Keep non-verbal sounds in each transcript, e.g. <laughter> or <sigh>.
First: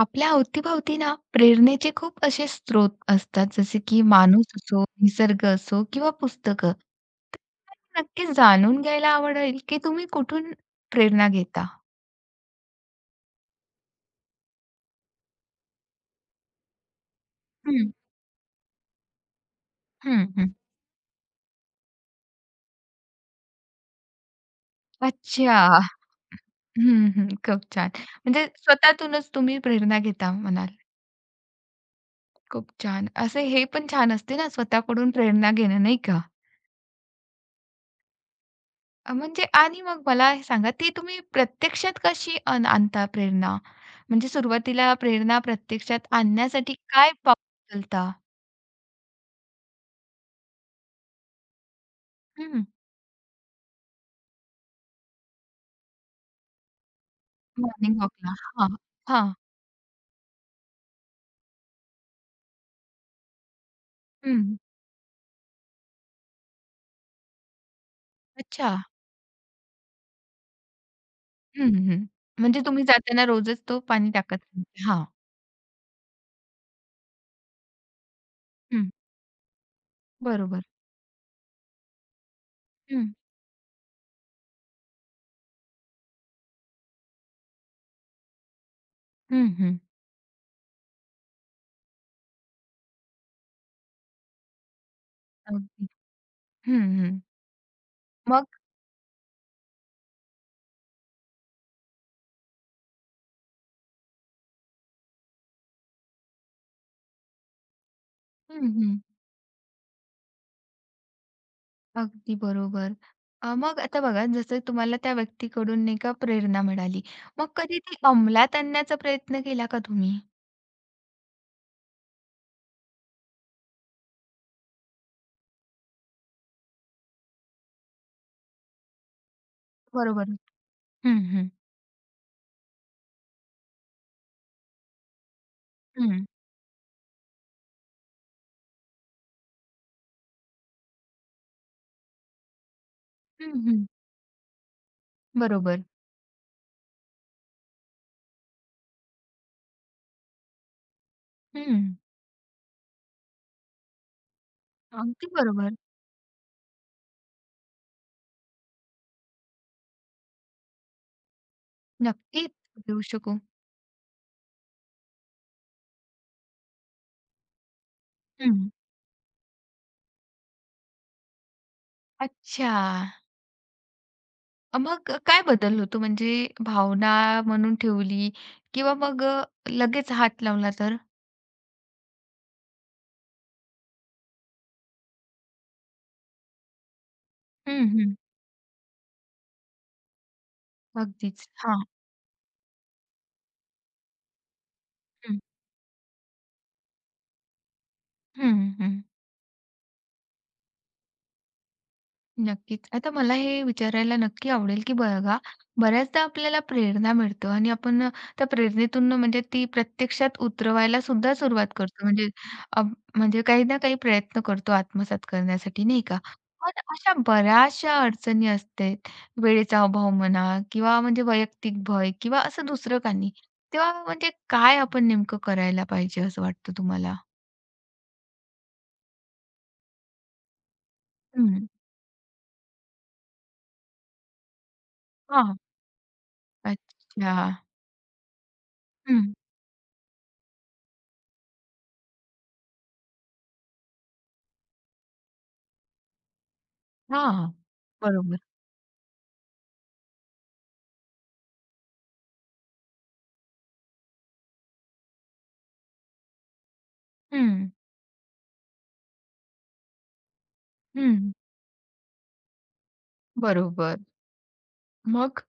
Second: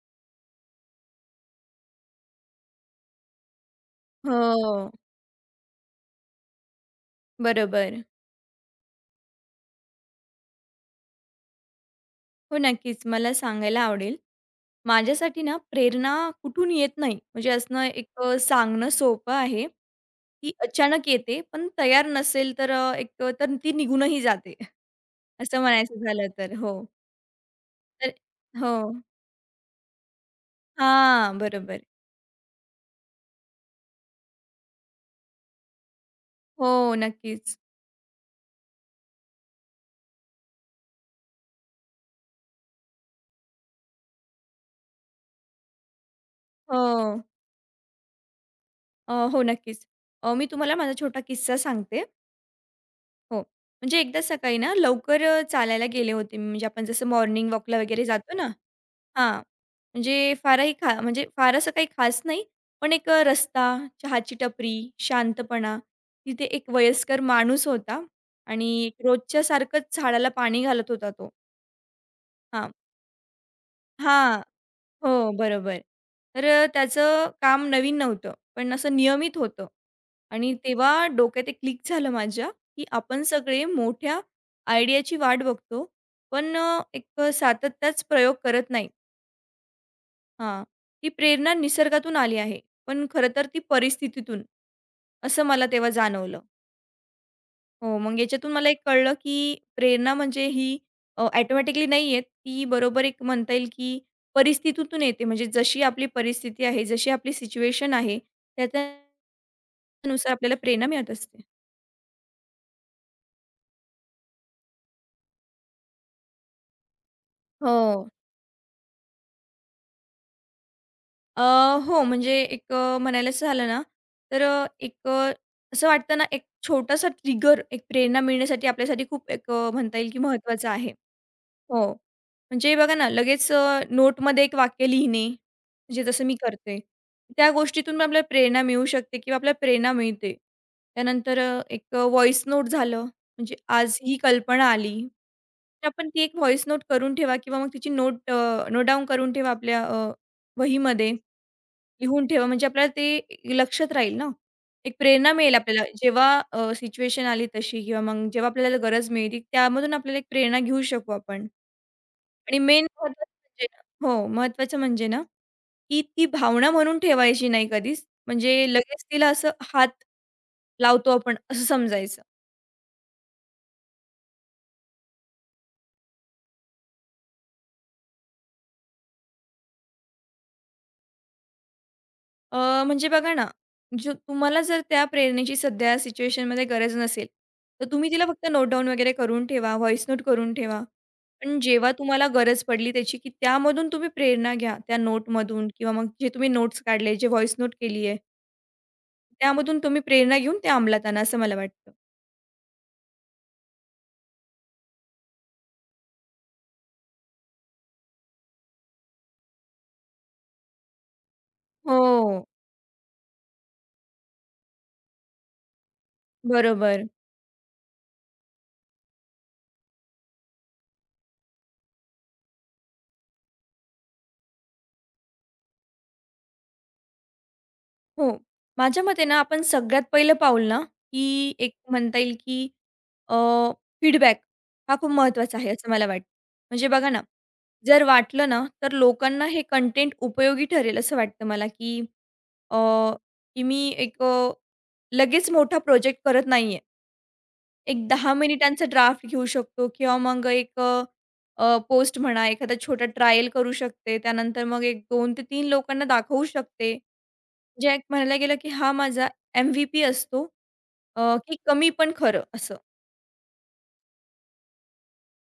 आपल्या अवतीभवती ना प्रेरणेचे खूप असे स्रोत असतात, जसे की माणूस असो, हो, निसर्ग असो किंवा पुस्तकं. तर मला बरोबर. नक्की जाणून घ्यायला आवडेल, की तुम्ही कुठून प्रेरणा घेता? हो, नक्कीच. मला सांगायला आवडेल. माझ्यासाठी ना प्रेरणा कुठून येत नाही, म्हणजे असणं हं, एक सांगणं सोपं आहे. हं, ती हं. अचानक येते, पण तयार नसेल तर तर ती निघूनही जाते. <laughs> अच्छा. असं म्हणायचं झालं तर. हो, हं, हं. खूप छान. तर म्हणजे हो. स्वतःतूनच तुम्ही प्रेरणा घेता म्हणाल. हा, बरोबर. खूप छान. असे हे पण छान असते ना स्वतःकडून प्रेरणा घेणं, नाही का? हो, नक्कीच. म्हणजे आणि मग मला हे सांगा, ती तुम्ही प्रत्यक्षात कशी आणता प्रेरणा? म्हणजे सुरुवातीला प्रेरणा प्रत्यक्षात आणण्यासाठी काय हो. पाऊल उचलता? हो, नक्कीच. मी तुम्हाला माझा छोटा किस्सा सांगते. हं, हो, म्हणजे एकदा सकाळी ना लवकर चालायला गेले होते मी. म्हणजे आपण जसं मॉर्निंग वॉकला मॉर्निंग वगैरे वॉकला. जातो ना हां, हां. हां, म्हणजे फारही खा म्हणजे फार असं काही खास नाही, पण एक रस्ता, चहाची हं. टपरी, शांतपणा. तिथे एक वयस्कर माणूस होता अच्छा. आणि रोजच्या सारखंच झाडाला पाणी घालत होता तो. हं, हं. म्हणजे हां. तुम्ही जाताना रोजच तो पाणी टाकत हां. नाही. हां. हो, बरोबर. तर त्याचं काम नवीन नव्हतं, पण हं. असं नियमित होतं आणि बरोबर. तेव्हा डोक्यात एक क्लिक झालं माझ्या, की हं. आपण सगळे मोठ्या आयडियाची वाट बघतो, पण एक सातत्याच प्रयोग करत नाही. हं, हं. हां. ही प्रेरणा निसर्गातून आली आहे, पण खरं तर ती परिस्थितीतून, असं मला अगदी. तेव्हा जाणवलं. हं, हं. हो, मग मग? याच्यातून मला एक कळलं, की प्रेरणा म्हणजे ही ऑटोमॅटिकली नाही येत. ती बरोबर एक म्हणता येईल, की परिस्थितीतून येते. म्हणजे जशी आपली परिस्थिती आहे, जशी आपली सिच्युएशन आहे, हं, हं. त्याच्यानुसार आपल्याला प्रेरणा मिळत असते. अगदी बरोबर. मग आता बघा जसं तुम्हाला त्या व्यक्तीकडून नाही का प्रेरणा मिळाली. मग कधी ती हो. अंमलात आणण्याचा प्रयत्न केला का तुम्ही? अ, हो, म्हणजे एक म्हणायलाच झालं ना, तर असं वाटतं ना, एक छोटासा ट्रिगर एक प्रेरणा मिळण्यासाठी आपल्यासाठी खूप एक म्हणता येईल, की बरोबर. महत्त्वाचा आहे. हं, हं. हो, म्हणजे बघा ना, लगेच नोटमध्ये एक वाक्य लिहिणे, म्हणजे जसं हं. मी करते. त्या गोष्टीतून पण आपल्याला प्रेरणा मिळू शकते किंवा आपल्याला प्रेरणा मिळते. त्यानंतर व्हॉईस नोट झालं, हं, म्हणजे हं. आज ही कल्पना आली, बरोबर. तर आपण ती एक व्हॉईस नोट करून ठेवा किंवा मग तिची नोट नोट डाउन करून ठेवा आपल्या वहीमध्ये हं. लिहून ठेवा, म्हणजे आपल्याला ते लक्षात राहील ना. एक अगदी प्रेरणा मिळेल बरोबर. आपल्याला जेव्हा सिच्युएशन आली तशी किंवा मग जेव्हा आपल्याला गरज मिळते, त्यामधून आपल्याला एक प्रेरणा घेऊ शकू आपण. नक्कीच आणि मेन देऊ महत्वाचं शकू. म्हणजे ना, हो, महत्वाचं म्हणजे ना, की ती भावना म्हणून ठेवायची नाही कधीच. म्हणजे हं. लगेच तिला असं हात लावतो आपण असं समजायचं. अच्छा. मग काय बदल होतो म्हणजे भावना म्हणून ठेवली किंवा मग लगेच हात लावला तर? म्हणजे बघा ना, जो तुम्हाला जर त्या प्रेरणेची सध्या सिच्युएशनमध्ये गरज नसेल, तर हं, तुम्ही हं. तिला फक्त नोट डाउन वगैरे करून ठेवा, व्हॉईस नोट करून ठेवा. अगदीच. पण हां. जेव्हा तुम्हाला गरज पडली त्याची, की त्यामधून तुम्ही प्रेरणा घ्या. त्या हं. नोटमधून किंवा मग जे तुम्ही नोट्स काढले, जे व्हॉईस नोट केली आहे, हं, हं. त्यामधून तुम्ही प्रेरणा घेऊन ते अंमलात आणा असं मला वाटतं. नक्कीच. आता मला हे विचारायला नक्की आवडेल, की बघा बऱ्याचदा आपल्याला प्रेरणा मिळतं आणि आपण त्या प्रेरणेतून म्हणजे ती प्रत्यक्षात उतरवायला सुद्धा सुरुवात करतो. म्हणजे हो, अ, म्हणजे काही ना काही प्रयत्न करतो आत्मसात करण्यासाठी नाही का? पण बरोबर. अशा बऱ्याचशा अडचणी असते. वेळेचा अभाव म्हणा किंवा म्हणजे वैयक्तिक भय किंवा असं दुसरं काही. तेव्हा म्हणजे काय आपण नेमकं करायला पाहिजे असं वाटतं तुम्हाला? हो. माझ्या मते ना, आपण सगळ्यात पहिलं पाऊल ना, की हं. एक म्हणता येईल की अ, फीडबॅक हा खूप हां. महत्त्वाचा आहे, असं मला वाटतं. म्हणजे बघा ना, अच्छा. जर वाटलं ना, तर हं. लोकांना हे कंटेंट उपयोगी ठरेल असं वाटतं मला, की अ, की मी एक लगेच मोठा प्रोजेक्ट करत नाहीये. हां. एक 10 बरोबर. मिनिटांचा ड्राफ्ट घेऊ शकतो किंवा मग एक पोस्ट म्हणा, एखादा छोटा ट्रायल करू शकते. त्यानंतर मग एक दोन ते 3 लोकांना दाखवू शकते. हं. जे एक म्हणायला गेलं, की हा माझा एम-व्ही-पी असतो, हं, की कमी पण खरं असं. बरोबर. मग?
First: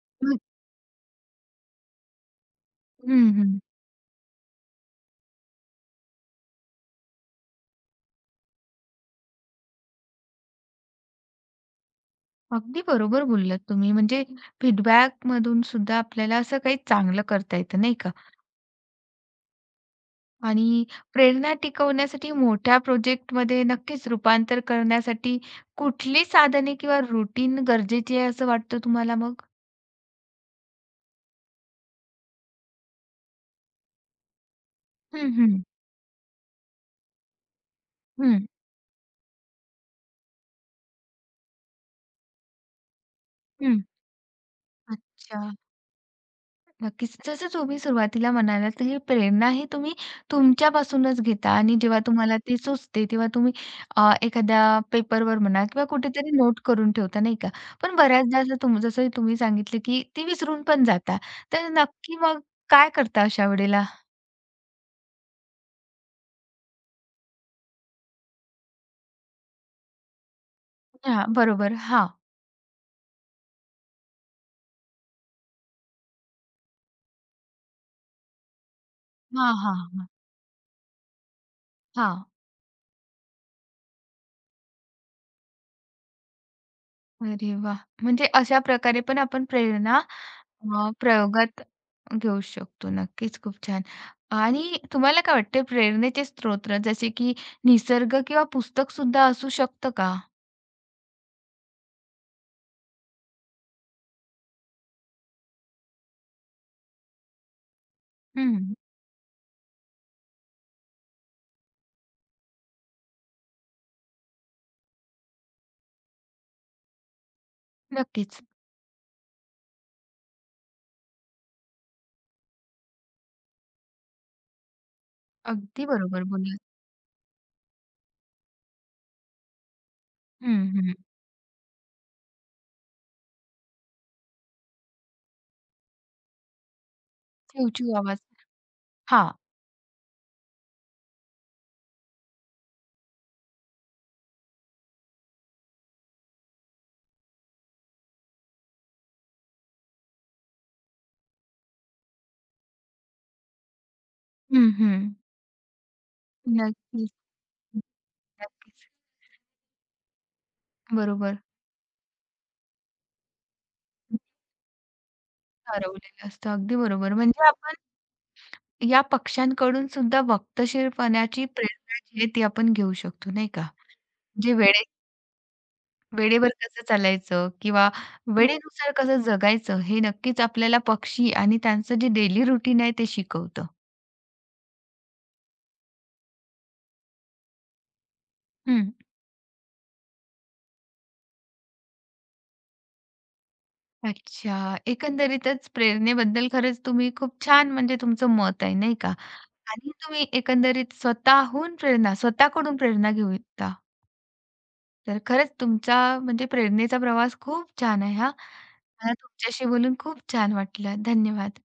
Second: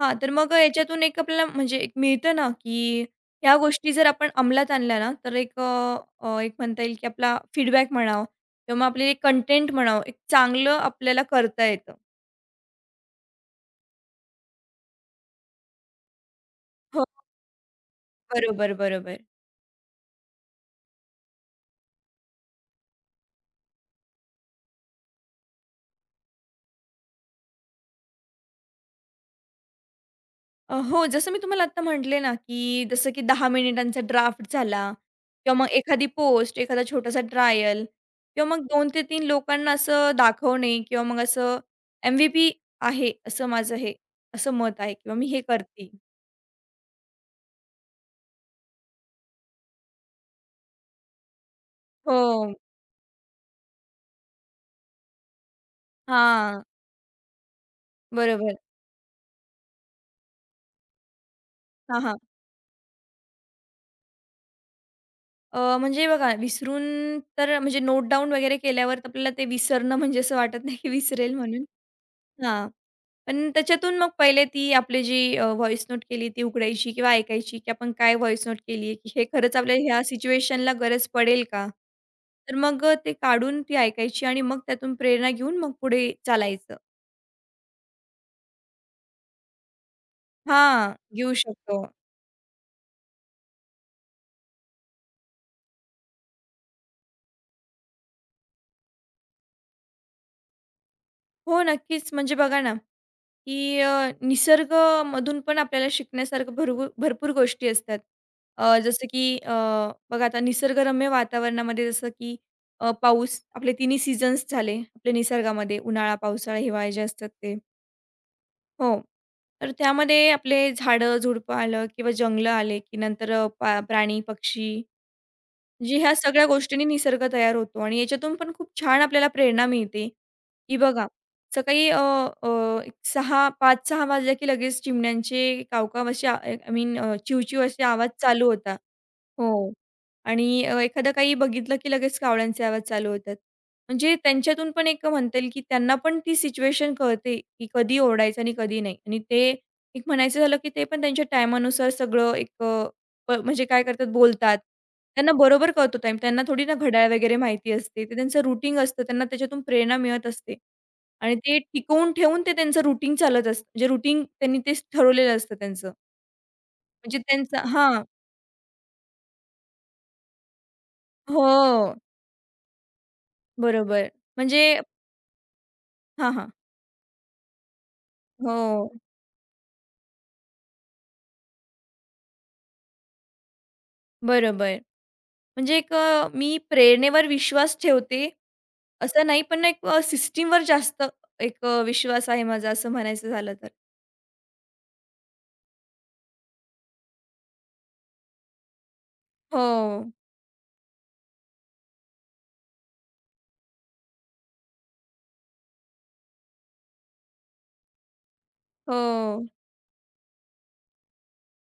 हां, तर हं. मग याच्यातून एक आपल्याला म्हणजे एक मिळतं ना, की हं, हं. ह्या गोष्टी जर आपण अंमलात आणल्या ना, तर एक अ, अ, एक म्हणता येईल, की आपला फीडबॅक म्हणावं किंवा मग आपले कंटेंट म्हणावं, एक चांगलं आपल्याला करता येतं. अगदी बरोबर बोललात तुम्ही. म्हणजे फीडबॅकमधून सुद्धा आपल्याला असं काही हो, चांगलं करता येतं, नाही का? बरोबर, बरोबर. आणि प्रेरणा टिकवण्यासाठी मोठ्या प्रोजेक्टमध्ये नक्कीच रूपांतर करण्यासाठी कुठली साधने किंवा रूटीन गरजेची आहे असं वाटतं तुम्हाला मग? हो, जसं मी तुम्हाला आत्ता म्हटले ना, की जसं की 10 मिनिटांचा ड्राफ्ट झाला हं, किंवा हं. मग एखादी पोस्ट, एखादा छोटासा ट्रायल हं, किंवा मग 2 ते 3 लोकांना असं दाखवणे किंवा मग असं एम-व्ही-पी आहे, असं माझं हं. हे असं मत आहे किंवा मी हे अच्छा. करते. नक्कीच. जसं तुम्ही सुरुवातीला म्हणालात, तर ही प्रेरणा ही तुम्ही तुमच्यापासूनच घेता आणि जेव्हा तुम्हाला हो. ती सुचते, तेव्हा तुम्ही एखाद्या पेपरवर म्हणा किंवा कुठेतरी नोट हां, करून ठेवता, नाही का? पण बऱ्याचदा बरोबर. असं जसं तुम्ही सांगितलं, की ती विसरून पण जाता. तर हां, नक्की हां. मग काय करता अशा वेळेला? म्हणजे बघा विसरून तर म्हणजे नोट डाउन वगैरे केल्यावर तर आपल्याला ते विसरणं म्हणजे असं वाटत नाही की हां, विसरेल म्हणून. बरोबर. हां. हां. पण त्याच्यातून मग पहिले ती आपली जी व्हॉईस नोट केली ती उघडायची किंवा ऐकायची, की आपण काय व्हॉईस नोट केली आहे, की हे हां, खरंच हां, आपल्याला ह्या हां. सिच्युएशनला गरज पडेल का? हां. तर मग ते काढून ती ऐकायची आणि मग त्यातून प्रेरणा घेऊन मग पुढे चालायचं. अरे वाह! म्हणजे अशा प्रकारे पण आपण प्रेरणा हां, घेऊ प्रयोगात शकतो. घेऊ शकतो. नक्कीच, खूप छान. आणि तुम्हाला काय वाटते प्रेरणेचे स्त्रोत जसे की निसर्ग किंवा पुस्तक सुद्धा असू शकतं का? हो, नक्कीच. म्हणजे बघा ना की निसर्गमधून पण आपल्याला शिकण्यासारखं भरपूर भरपूर गोष्टी असतात. हं. जसं की बघा आता निसर्गरम्य वातावरणामध्ये जसं की पाऊस आपले तिन्ही सीझन्स झाले आपल्या निसर्गामध्ये उन्हाळा, पावसाळा, हिवाळा जे असतात ते. नक्कीच. हो. तर त्यामध्ये आपले झाडं-झुडपं आलं किंवा जंगलं आले की नंतर अ, पा प्राणी, पक्षी अगदी म्हणजे ह्या बरोबर सगळ्या बोललात. गोष्टींनी निसर्ग तयार होतो आणि याच्यातून पण खूप छान आपल्याला प्रेरणा मिळते, हं, की हं. बघा सकाळी अ, अ, एक 6 5-6 वाजल्या की लगेच चिमण्यांचे कावकाव असे आय मीन चिवचिव असे चिवचिव आवाज आवाज. चालू होता. हां. हो. आणि एखादं काही बघितलं की लगेच कावळ्यांचे आवाज चालू होतात. म्हणजे त्यांच्यातून पण एक म्हणता येईल की त्यांना पण ती सिच्युएशन कळते, की कधी ओरडायचं आणि कधी नाही. आणि ते एक म्हणायचं झालं की ते पण त्यांच्या टायमानुसार सगळं एक अ, प म्हणजे काय करतात बोलतात. हं, हं. त्यांना बरोबर कळतो टाईम. त्यांना थोडी ना घड्याळ नक्कीच, वगैरे माहिती असते. ते त्यांचं रुटीन नक्कीच. असतं. त्यांना त्याच्यातून प्रेरणा मिळत असते. आणि बरोबर. ते टिकवून ठेवून ते त्यांचं रुटीन चालत असतं. म्हणजे रुटीन त्यांनी तेच ठरवलेलं असतं त्यांचं. हरवलेलं असतं. अगदी बरोबर. म्हणजे म्हणजे त्यांचा आपण हां. या पक्ष्यांकडून सुद्धा वक्तशीरपणाची हो. प्रेरणा जी आहे ती आपण घेऊ शकतो, नाही का? बरोबर. जे म्हणजे हां, वेळेवर हां. कसं चालायचं किंवा हं. हो, वेळेनुसार कसं जगायचं हे नक्कीच आपल्याला पक्षी आणि त्यांचं जे डेली रुटीन आहे ते शिकवतं. बरोबर. म्हणजे एक मी प्रेरणेवर विश्वास ठेवते, हं. असं नाही, पण एक सिस्टीमवर जास्त एक विश्वास आहे माझा, असं म्हणायचं झालं तर. अच्छा. एकंदरीतच प्रेरणेबद्दल खरंच तुम्ही खूप छान म्हणजे तुमचं मत आहे नाही का? आणि हो, तुम्ही एकंदरीत स्वतःहून प्रेरणा स्वतःकडून प्रेरणा घेता. तर खरंच तुमचा म्हणजे प्रेरणेचा प्रवास खूप छान आहे हां. हो. मला तुमच्याशी बोलून खूप छान वाटलं. धन्यवाद.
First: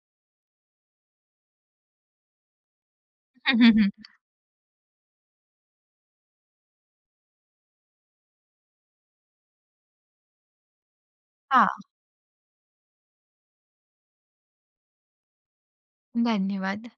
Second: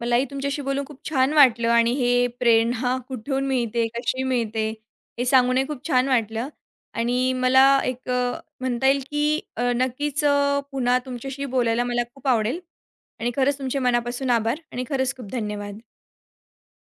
मलाही तुमच्याशी बोलून खूप छान वाटलं आणि हे प्रेरणा कुठून मिळते, <laughs> कशी मिळते, हे सांगूनही खूप छान वाटलं आणि मला एक म्हणता येईल की नक्कीच पुन्हा तुमच्याशी हां. बोलायला मला खूप आवडेल आणि खरंच तुमचे मनापासून आभार आणि खरंच खूप धन्यवाद. धन्यवाद.